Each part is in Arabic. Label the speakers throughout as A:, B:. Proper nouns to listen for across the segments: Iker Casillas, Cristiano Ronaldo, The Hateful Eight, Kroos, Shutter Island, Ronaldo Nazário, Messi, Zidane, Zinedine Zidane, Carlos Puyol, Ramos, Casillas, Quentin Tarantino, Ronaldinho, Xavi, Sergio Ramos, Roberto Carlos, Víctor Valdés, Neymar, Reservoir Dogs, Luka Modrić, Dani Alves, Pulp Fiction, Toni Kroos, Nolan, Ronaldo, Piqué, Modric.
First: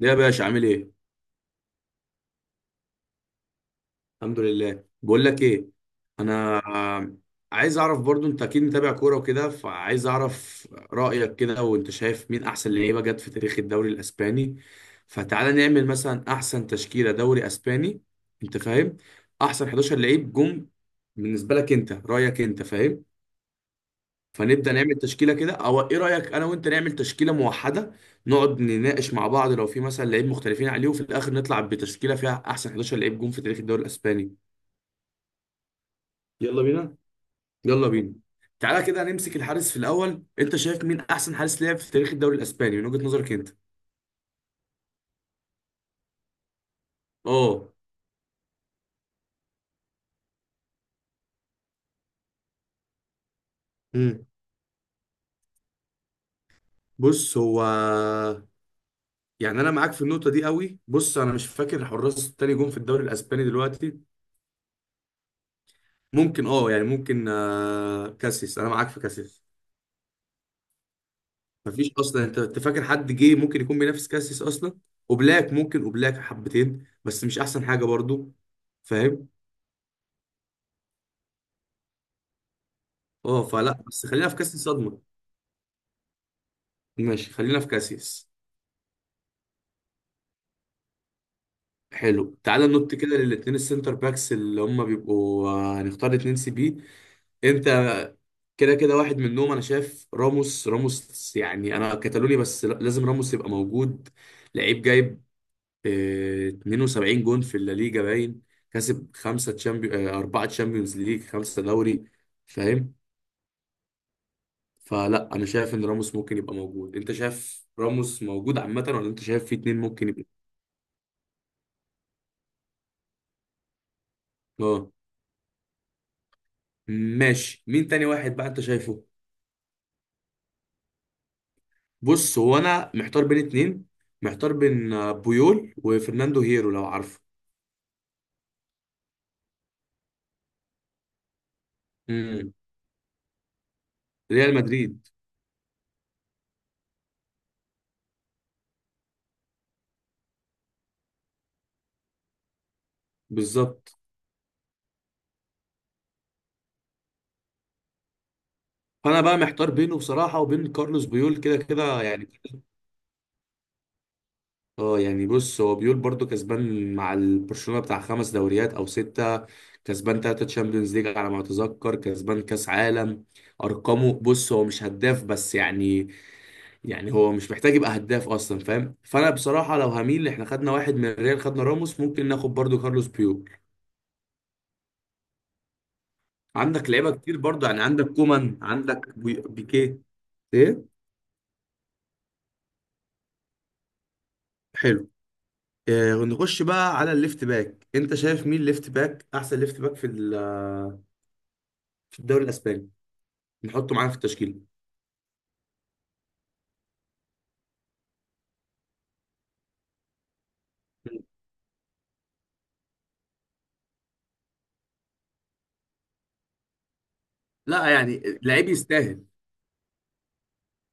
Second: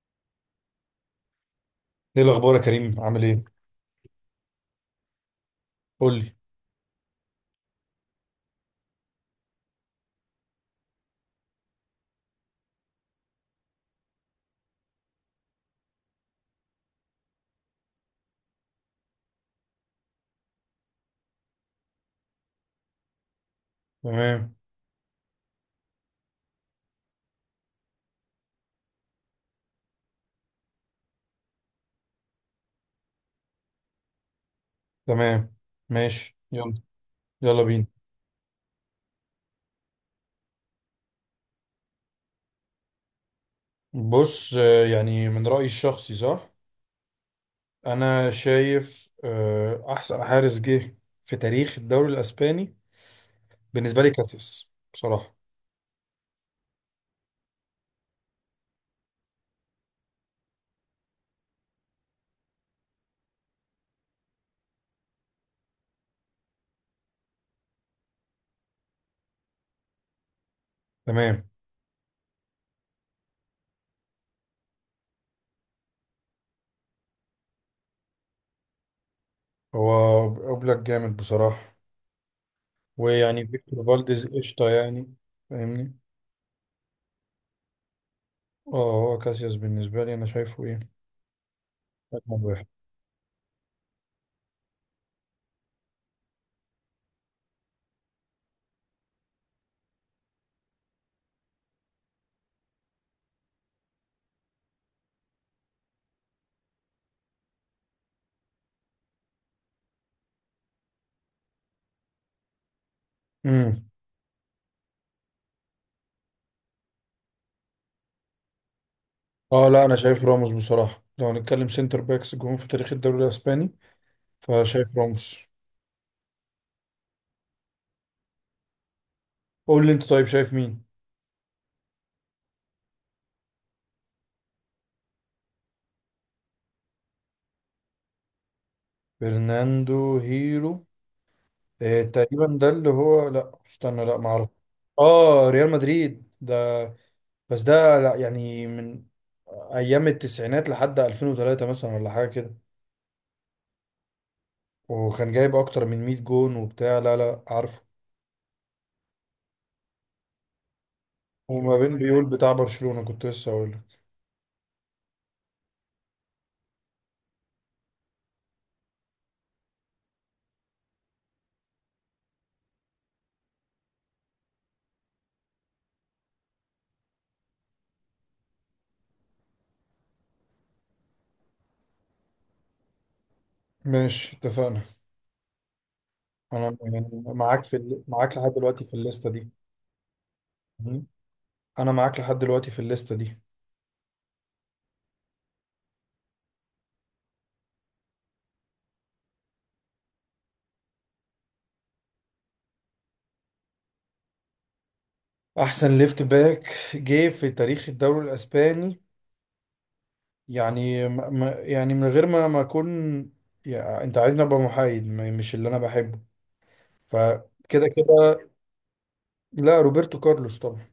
A: ده يا باشا عامل ايه؟
B: ايه الاخبار يا كريم؟ عامل ايه؟
A: الحمد لله. بقول لك ايه،
B: قول لي.
A: انا عايز اعرف برضو، انت اكيد متابع كوره وكده، فعايز اعرف رايك كده، وانت شايف مين احسن لعيبه جت في تاريخ الدوري الاسباني. فتعالى نعمل مثلا احسن تشكيله دوري اسباني، انت فاهم، احسن 11 لعيب جم بالنسبه لك، انت رايك، انت فاهم.
B: تمام.
A: فنبدأ نعمل تشكيلة كده، او ايه رأيك انا وانت نعمل تشكيلة موحدة، نقعد نناقش مع بعض، لو في مثلا لعيب مختلفين عليه، وفي الاخر نطلع بتشكيلة فيها احسن 11 لعيب جون في تاريخ الدوري الاسباني.
B: تمام. ماشي،
A: يلا
B: يلا.
A: بينا.
B: يلا بينا.
A: يلا بينا. تعالى كده نمسك الحارس في الاول، انت شايف مين احسن حارس لعب في تاريخ الدوري الاسباني من وجهة نظرك انت؟
B: بص، يعني من رايي الشخصي، صح؟
A: اه.
B: انا شايف احسن حارس جه في تاريخ الدوري الاسباني بالنسبه لي
A: امم
B: كاتيس، بصراحه.
A: بص هو، يعني انا معاك في النقطه دي قوي. بص انا مش فاكر حراس التاني جون في الدوري الاسباني دلوقتي. ممكن يعني ممكن كاسيس، انا معاك في كاسيس.
B: تمام.
A: مفيش اصلا. انت فاكر حد جه ممكن يكون بينافس كاسيس اصلا؟ وبلاك ممكن، وبلاك حبتين بس مش احسن حاجه برضو، فاهم؟
B: هو اوبلاك جامد بصراحه.
A: اه
B: ويعني فيكتور
A: فلا بس
B: فالديز
A: خلينا في كاسيس
B: قشطه،
A: صدمه.
B: يعني. فاهمني؟
A: ماشي خلينا في كاسيس.
B: اه، هو كاسياس بالنسبه لي، انا شايفه ايه.
A: حلو
B: رقم واحد.
A: تعالى ننط كده للاثنين السنتر باكس اللي هم بيبقوا، هنختار 2 سي بي. انت كده كده واحد منهم، انا شايف راموس، راموس يعني انا كتالوني بس لازم راموس يبقى موجود. لعيب جايب 72 جون في الليجا باين. كسب 5 تشامبيون، 4 تشامبيونز ليج، 5 دوري، فاهم؟
B: امم،
A: فلا أنا شايف إن راموس ممكن يبقى موجود. أنت شايف راموس موجود عامة، ولا أنت شايف في
B: اه،
A: اتنين
B: لا، انا
A: ممكن
B: شايف
A: يبقى؟
B: راموس بصراحه. لو هنتكلم سنتر باكس جون في تاريخ الدوري الاسباني،
A: أه.
B: فشايف راموس.
A: ماشي، مين تاني واحد بقى أنت شايفه؟
B: قول لي انت، طيب شايف مين؟
A: بص هو أنا محتار بين اتنين، محتار بين بويول وفرناندو هيرو، لو عارفه.
B: برناندو هيرو. اه، تقريبا
A: امم
B: ده اللي هو. لا استنى، لا ما اعرف.
A: ريال مدريد.
B: اه، ريال مدريد ده. بس ده، لا يعني، من ايام التسعينات لحد 2003 مثلا، ولا حاجه كده.
A: بالظبط.
B: وكان جايب اكتر من 100 جون وبتاع، لا لا، عارفه.
A: فأنا بقى محتار بينه بصراحة وبين كارلوس بويول، كده
B: وما بين
A: كده
B: بيقول
A: يعني.
B: بتاع برشلونه، كنت لسه اقول لك.
A: اه يعني بص هو بيقول برضو كسبان مع البرشلونة، بتاع 5 دوريات او ستة، كسبان 3 تشامبيونز ليج على ما اتذكر، كسبان كاس عالم. ارقامه، بص هو مش هداف بس يعني، يعني هو مش محتاج يبقى هداف اصلا، فاهم؟ فانا بصراحة لو هميل، احنا خدنا واحد من الريال، خدنا راموس، ممكن ناخد برضو كارلوس بيول.
B: ماشي، اتفقنا. انا
A: عندك
B: يعني
A: لعيبة كتير
B: معاك
A: برضو،
B: في
A: يعني عندك
B: معاك لحد
A: كومان،
B: دلوقتي في
A: عندك
B: الليسته دي.
A: بيكيه، ايه.
B: مم. انا معاك لحد دلوقتي في الليسته دي.
A: حلو. نخش بقى على الليفت باك، انت شايف مين ليفت باك، احسن ليفت باك في في الدوري الاسباني نحطه معانا في التشكيل؟
B: احسن ليفت باك جه في تاريخ الدوري الاسباني، يعني يعني من غير ما اكون، يعني انت عايزني ابقى محايد، مش اللي انا بحبه. فكده
A: لا يعني
B: كده،
A: لعيب يستاهل.
B: لا، روبرتو كارلوس طبعا.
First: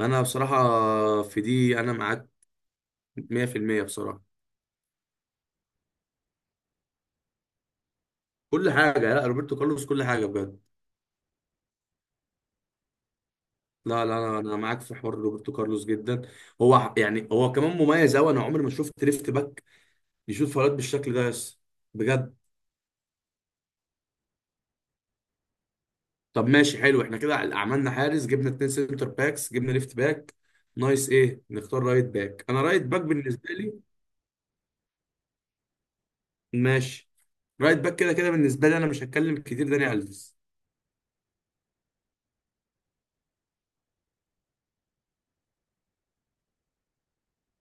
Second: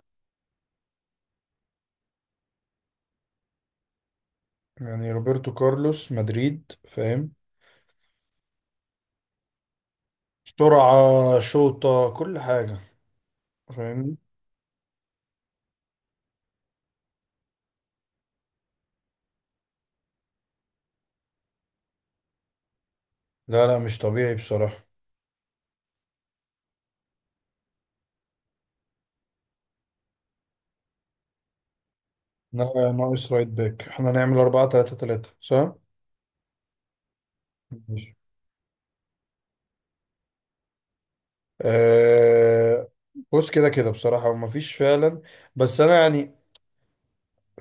A: انا بصراحه في دي انا معاك 100% بصراحه.
B: يعني روبرتو كارلوس مدريد، فاهم؟
A: كل حاجه، لا روبرتو كارلوس كل حاجه بجد.
B: سرعة، شوطة، كل حاجة.
A: لا
B: فاهمني؟
A: لا، انا معاك في حوار روبرتو كارلوس جدا. هو يعني هو كمان مميز قوي، انا عمري ما شفت ليفت باك يشوط فاولات بالشكل ده، بس بجد.
B: لا لا، مش طبيعي بصراحة.
A: طب ماشي حلو، احنا كده عملنا حارس، جبنا 2 سنتر باكس، جبنا ليفت باك. نايس. ايه، نختار رايت باك. انا رايت باك
B: ناقص رايت
A: بالنسبه لي.
B: باك، احنا نعمل 4 3 3 صح؟
A: ماشي. رايت باك كده
B: ماشي.
A: كده بالنسبه لي، انا مش هتكلم كتير، داني الفيس.
B: أه، بص كده كده بصراحة، ومفيش فعلا. بس انا يعني،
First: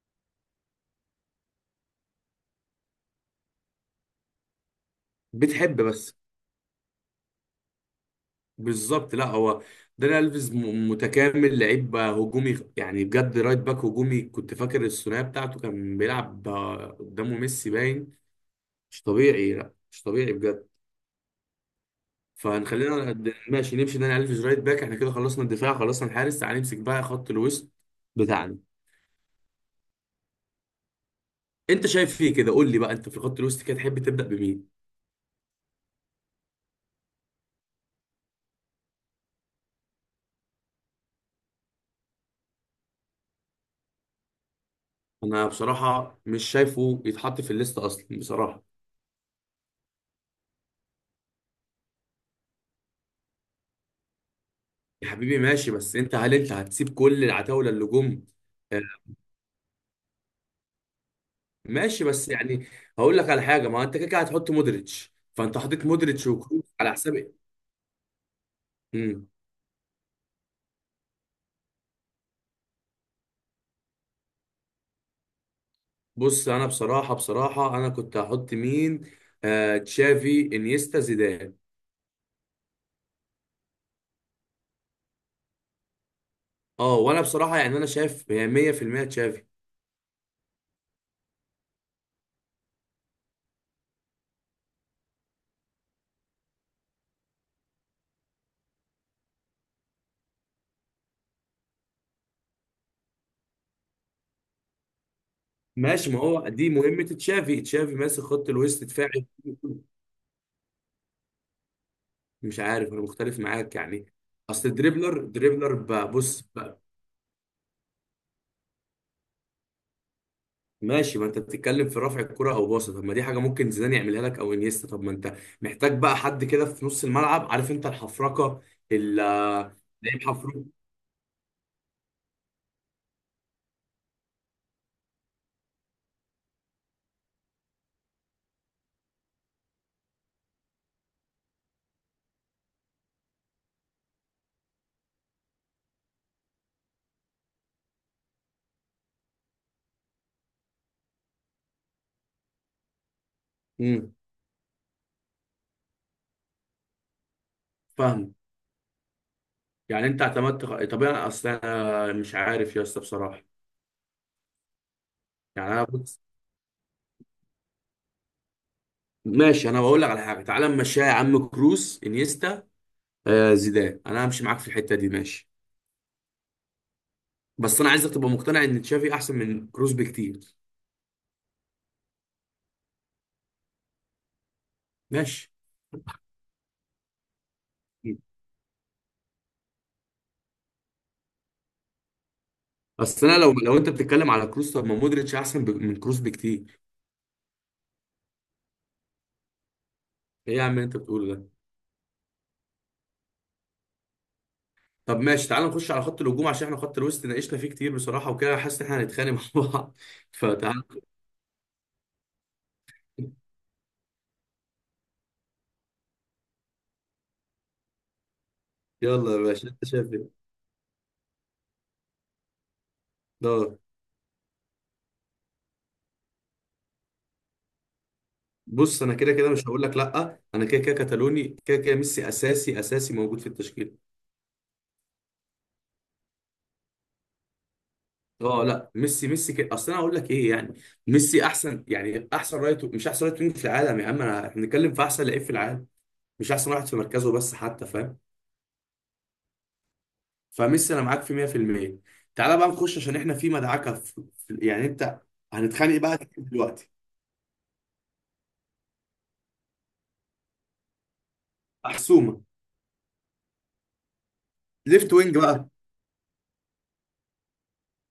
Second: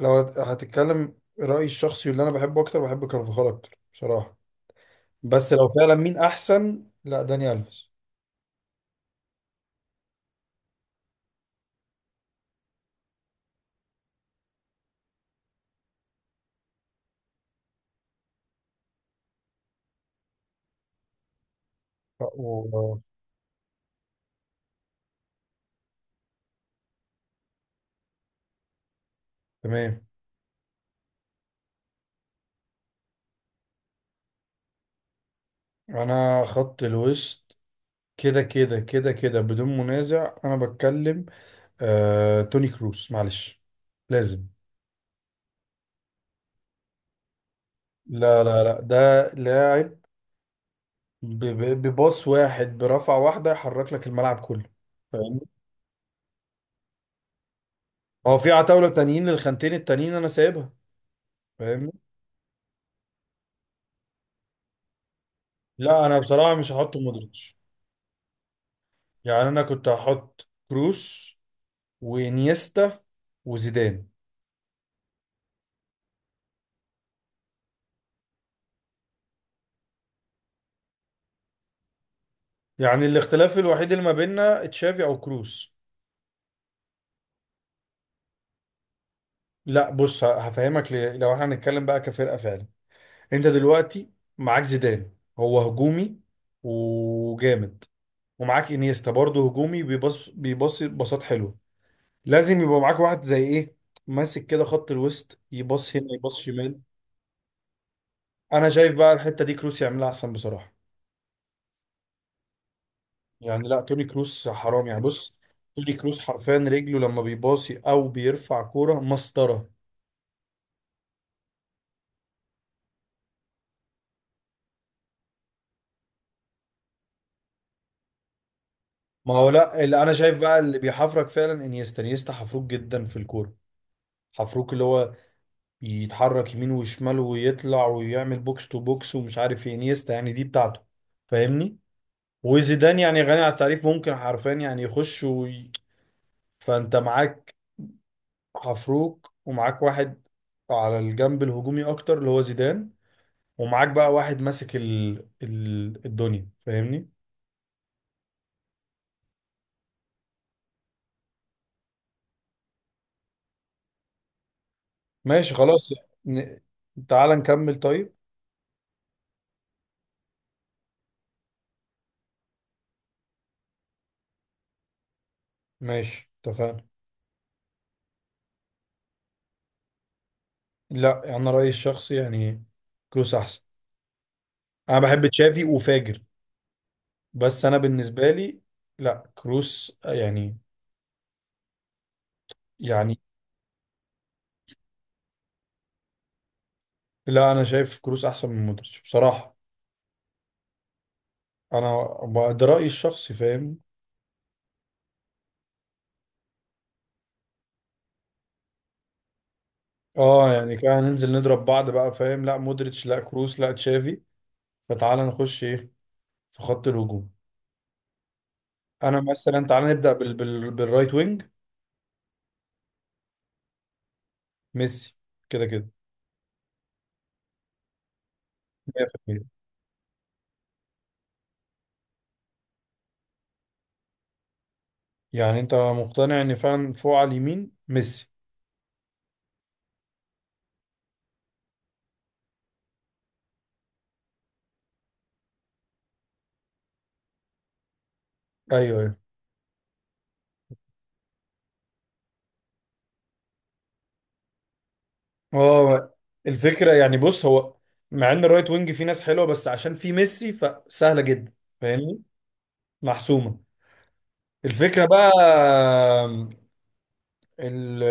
B: لو هتتكلم رأيي الشخصي، اللي انا بحبه اكتر، بحب كارفاخال اكتر بصراحة. بس لو
A: بتحب
B: فعلا
A: بس،
B: مين احسن، لا، داني الفيس.
A: بالظبط، لا هو داني الفيز متكامل، لعيب هجومي يعني بجد، رايت باك هجومي. كنت فاكر الثنائيه بتاعته كان بيلعب قدامه ميسي باين. مش طبيعي، لا مش طبيعي بجد.
B: و-
A: فهنخلينا ماشي نمشي داني الفيز رايت باك. احنا كده خلصنا الدفاع، خلصنا الحارس. تعال نمسك بقى خط الوسط بتاعنا.
B: تمام.
A: انت شايف فيه كده قول لي بقى، انت في الخط الوسط كده تحب تبدا بمين؟
B: انا خط الوسط كده كده كده كده بدون منازع، انا بتكلم توني كروس، معلش لازم.
A: انا بصراحه مش شايفه يتحط في الليست اصلا
B: لا لا
A: بصراحه.
B: لا، ده لاعب بباص واحد، برفعة واحدة يحرك لك الملعب كله.
A: يا حبيبي
B: فاهمني؟
A: ماشي، بس انت، هل انت هتسيب كل العتاوله اللي جم؟
B: هو في
A: آه.
B: عتاولة تانيين للخانتين التانيين انا سايبها. فاهمني؟
A: ماشي بس يعني، هقول لك على حاجه. ما انت كده كده هتحط مودريتش، فانت حطيت
B: لا، انا
A: مودريتش
B: بصراحة
A: وكروس
B: مش
A: على
B: هحط
A: حساب ايه؟
B: مودريتش.
A: امم.
B: يعني انا كنت هحط كروس، وانيستا، وزيدان.
A: بص انا بصراحه بصراحه انا كنت هحط مين، تشافي انيستا زيدان.
B: يعني الاختلاف الوحيد اللي ما بيننا تشافي او كروس.
A: اه وانا بصراحه يعني انا شايف هي 100% تشافي.
B: لا، بص هفهمك ليه. لو احنا هنتكلم بقى كفرقة فعلا، انت دلوقتي معاك زيدان، هو هجومي وجامد، ومعاك انيستا برضه هجومي، بيبص بيبص بساط حلو. لازم يبقى معاك واحد زي ايه، ماسك كده خط الوسط، يبص هنا
A: ماشي، ما
B: يبص
A: هو دي
B: شمال.
A: مهمه تشافي. تشافي ماسك خط
B: انا
A: الوسط
B: شايف بقى
A: دفاعي.
B: الحتة دي كروس يعملها احسن بصراحة.
A: مش عارف، انا مختلف
B: يعني
A: معاك
B: لا، توني
A: يعني.
B: كروس
A: اصل
B: حرام، يعني
A: الدريبلر
B: بص،
A: دريبلر
B: توني
A: بقى
B: كروس
A: بص.
B: حرفيا رجله لما بيباصي او بيرفع كوره مسطره.
A: ماشي ما انت بتتكلم في رفع الكرة او باصة، طب ما دي حاجة ممكن زيدان يعملها لك او انيستا، طب ما انت محتاج بقى حد كده في نص الملعب، عارف انت الحفركة، ال...
B: ما هو لا، اللي انا
A: لعيب
B: شايف بقى
A: حفروك.
B: اللي بيحفرك فعلا انيستا، انيستا حفروك جدا في الكوره. حفروك، اللي هو يتحرك يمين وشمال، ويطلع، ويعمل بوكس تو بوكس، ومش عارف ايه، انيستا يعني دي بتاعته. فاهمني؟ وزيدان يعني غني عن التعريف، ممكن حرفيا يعني يخش فانت معاك حفروك، ومعاك واحد على الجنب الهجومي اكتر اللي هو زيدان، ومعاك بقى
A: امم.
B: واحد ماسك الدنيا. فاهمني؟
A: فاهم. يعني انت اعتمدت، طب انا اصلا، انا مش عارف يا اسطى بصراحة.
B: ماشي، طب
A: يعني انا
B: خلاص.
A: بص.
B: ن... تعال نكمل طيب.
A: ماشي انا بقول لك على حاجة، تعالى نمشيها يا عم، كروس انيستا زيدان، انا همشي معاك في الحتة دي ماشي.
B: ماشي، اتفقنا.
A: بس انا عايزك تبقى مقتنع ان تشافي احسن من كروس بكتير.
B: لا، انا رأيي الشخصي يعني كروس احسن. انا بحب
A: ماشي.
B: تشافي وفاجر، بس انا بالنسبة لي لا، كروس يعني، يعني،
A: اصل انا لو انت بتتكلم على كروس، طب ما مودريتش احسن من كروس بكتير.
B: لا، انا شايف كروس احسن من مودريتش بصراحة.
A: ايه يا عم اللي انت بتقوله ده!
B: انا ده رأيي الشخصي، فاهم؟
A: طب ماشي تعال نخش على خط الهجوم، عشان احنا خط الوسط ناقشنا فيه كتير بصراحه وكده، حاسس ان احنا هنتخانق مع بعض
B: اه، يعني
A: فتعال.
B: كده ننزل نضرب بعض بقى، فاهم؟ لا مودريتش، لا كروس، لا تشافي. فتعال نخش ايه في خط الهجوم. انا
A: يلا يا
B: مثلا
A: باشا،
B: تعال
A: انت
B: نبدا
A: شايف ايه؟
B: بالرايت وينج.
A: دور.
B: ميسي كده كده،
A: بص انا كده
B: 100%.
A: كده مش هقول لك، لا انا كده كده كتالوني، كده كده ميسي اساسي، اساسي موجود في التشكيل.
B: يعني انت مقتنع ان فعلا فوق على اليمين ميسي.
A: اه لا ميسي، ميسي كده، اصل انا هقول لك ايه يعني، ميسي احسن، يعني احسن رايت، مش احسن رايت وينج في العالم يا عم، انا احنا بنتكلم في احسن لعيب في العالم، مش احسن واحد في مركزه بس حتى، فاهم؟
B: ايوه، ايوه.
A: فميسي انا معاك في 100%. تعالى بقى نخش، عشان احنا في مدعكه، يعني انت، هنتخانق
B: هو
A: بقى دلوقتي.
B: الفكره، يعني بص، هو مع ان الرايت وينج فيه ناس حلوه، بس عشان فيه ميسي فسهله جدا. فاهمني؟
A: محسومه.
B: محسومه. الفكره
A: ليفت
B: بقى،
A: وينج بقى.
B: ال...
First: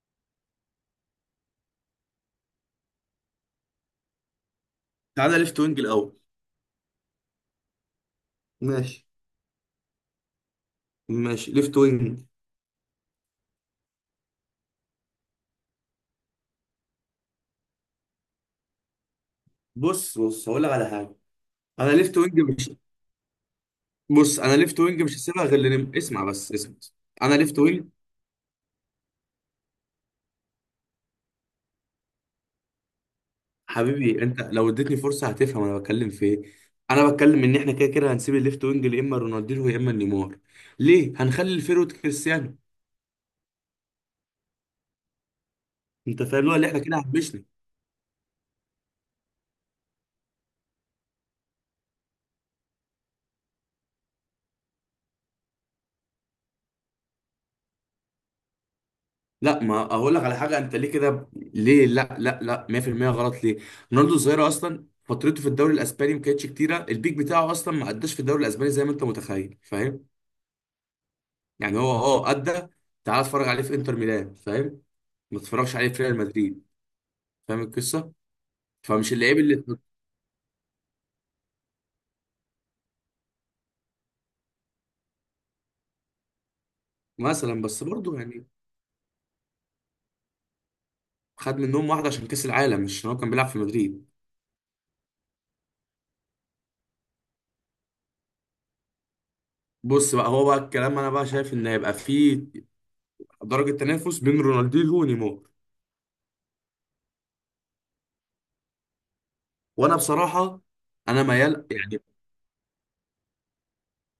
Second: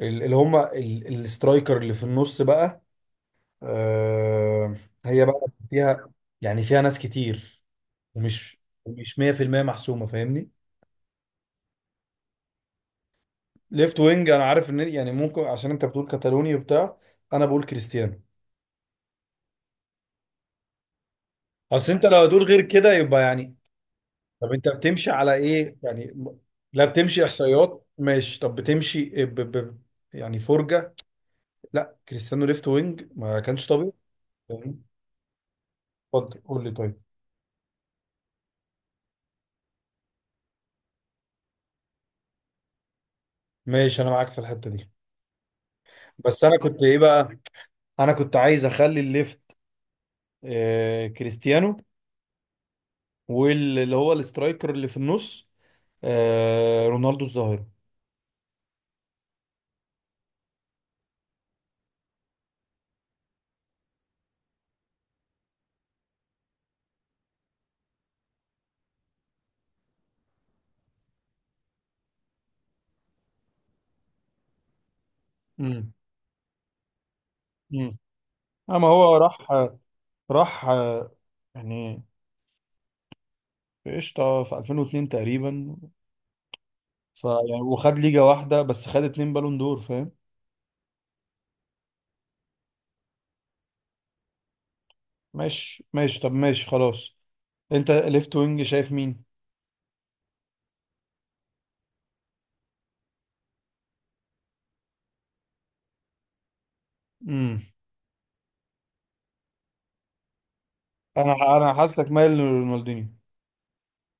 B: اللي هم السترايكر اللي في النص بقى، آه، هي
A: تعالى
B: بقى
A: ليفت وينج
B: فيها،
A: الاول.
B: يعني فيها ناس كتير، ومش
A: ماشي.
B: مش 100% محسومه. فاهمني؟
A: ماشي ليفت وينج.
B: ليفت وينج، انا عارف ان يعني ممكن عشان انت بتقول كاتالوني وبتاع، انا بقول كريستيانو.
A: بص بص هقول لك على حاجه. انا
B: اصل انت لو
A: ليفت وينج
B: هتقول غير
A: مش
B: كده يبقى، يعني،
A: بص
B: طب
A: انا
B: انت
A: ليفت وينج
B: بتمشي
A: مش
B: على
A: هسيبها غير
B: ايه؟ يعني
A: اسمع بس اسمع.
B: لا، بتمشي
A: انا ليفت وينج.
B: احصائيات؟ ماشي، طب بتمشي يعني فرجة؟ لا، كريستيانو ليفت وينج ما كانش طبيعي.
A: حبيبي انت لو
B: فاهم؟
A: اديتني فرصه هتفهم انا بتكلم في
B: اتفضل
A: ايه.
B: قول لي، طيب.
A: انا بتكلم ان احنا كده كده هنسيب الليفت وينج يا اما رونالدينو يا اما نيمار. ليه هنخلي الفيرود كريستيانو.
B: ماشي، انا معاك في الحتة دي.
A: انت فاهم
B: بس
A: اللي هو
B: انا
A: اللي احنا
B: كنت
A: كده.
B: ايه بقى؟ انا كنت عايز اخلي الليفت كريستيانو، واللي هو الاسترايكر اللي في النص رونالدو الظاهرة.
A: لا ما اقول لك على حاجه، انت ليه كده، ليه، لا لا لا 100% غلط ليه. رونالدو الظاهره اصلا فترته في الدوري الاسباني ما كانتش كتيره، البيك بتاعه اصلا ما قداش في الدوري الاسباني زي ما انت متخيل، فاهم؟ يعني هو ادى. تعال اتفرج عليه في انتر ميلان فاهم، ما تتفرجش عليه
B: امم،
A: في ريال مدريد. فاهم القصه.
B: اما
A: فمش
B: هو
A: اللعيب
B: راح
A: اللي.
B: راح، يعني في قشطه في 2002 تقريبا، ف يعني
A: مثلا بس
B: وخد
A: برضه
B: ليجا
A: يعني،
B: واحده بس، خد اتنين بالون دور، فاهم؟
A: خد منهم واحده عشان كاس العالم، مش عشان هو كان بيلعب في مدريد.
B: ماشي ماشي، طب ماشي خلاص. انت ليفت وينج شايف مين؟
A: بص بقى، هو بقى الكلام، انا بقى شايف ان هيبقى فيه درجه تنافس بين رونالدينيو ونيمار.
B: امم
A: وانا بصراحه، انا
B: انا
A: ميال
B: انا
A: يعني.
B: حاسسك مايل لرونالدينيو.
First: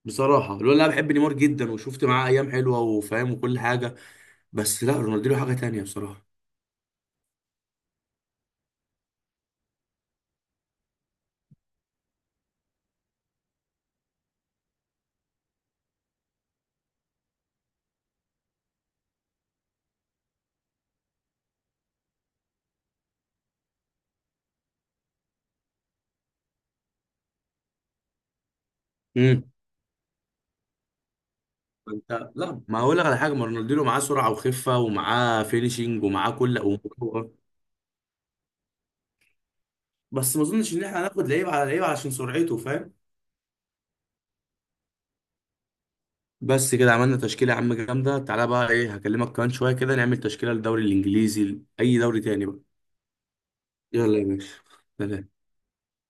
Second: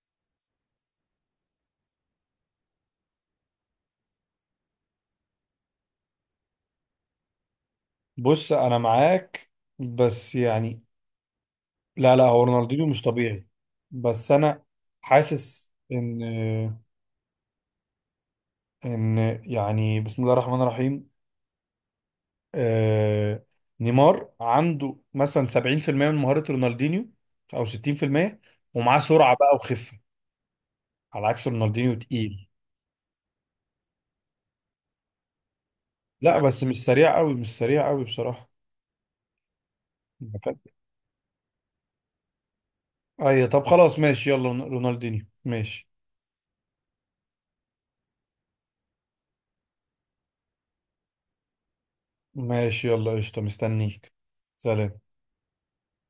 A: بصراحة الولد اللي انا بحب نيمار جدا، وشفت معاه ايام حلوة وفاهم وكل حاجة، بس لا، رونالدينيو حاجة تانية بصراحة.
B: بص انا معاك، بس يعني لا لا، هو رونالدينيو مش طبيعي. بس انا حاسس ان ان يعني، بسم الله الرحمن الرحيم. آه نيمار عنده مثلا 70% من مهارة رونالدينيو، او 60%، ومعاه سرعة
A: امم.
B: بقى وخفة، على عكس رونالدينيو
A: انت،
B: تقيل.
A: لا ما اقول لك على حاجة، ما رونالدينيو معاه سرعة وخفة ومعاه فينيشنج ومعاه
B: لا،
A: كل
B: بس مش سريع
A: ومراوغة
B: قوي، مش سريع قوي بصراحة.
A: بس ما اظنش ان احنا هناخد لعيب على لعيب علشان سرعته، فاهم؟
B: اي، طب خلاص ماشي، يلا رونالدينيو ماشي.
A: بس كده عملنا تشكيلة يا عم جامدة. تعالى بقى، ايه، هكلمك كمان شوية كده نعمل تشكيلة للدوري الانجليزي، اي دوري تاني بقى.
B: ماشي، يلا قشطة، مستنيك.
A: يلا يا باشا،
B: سلام.
A: سلام.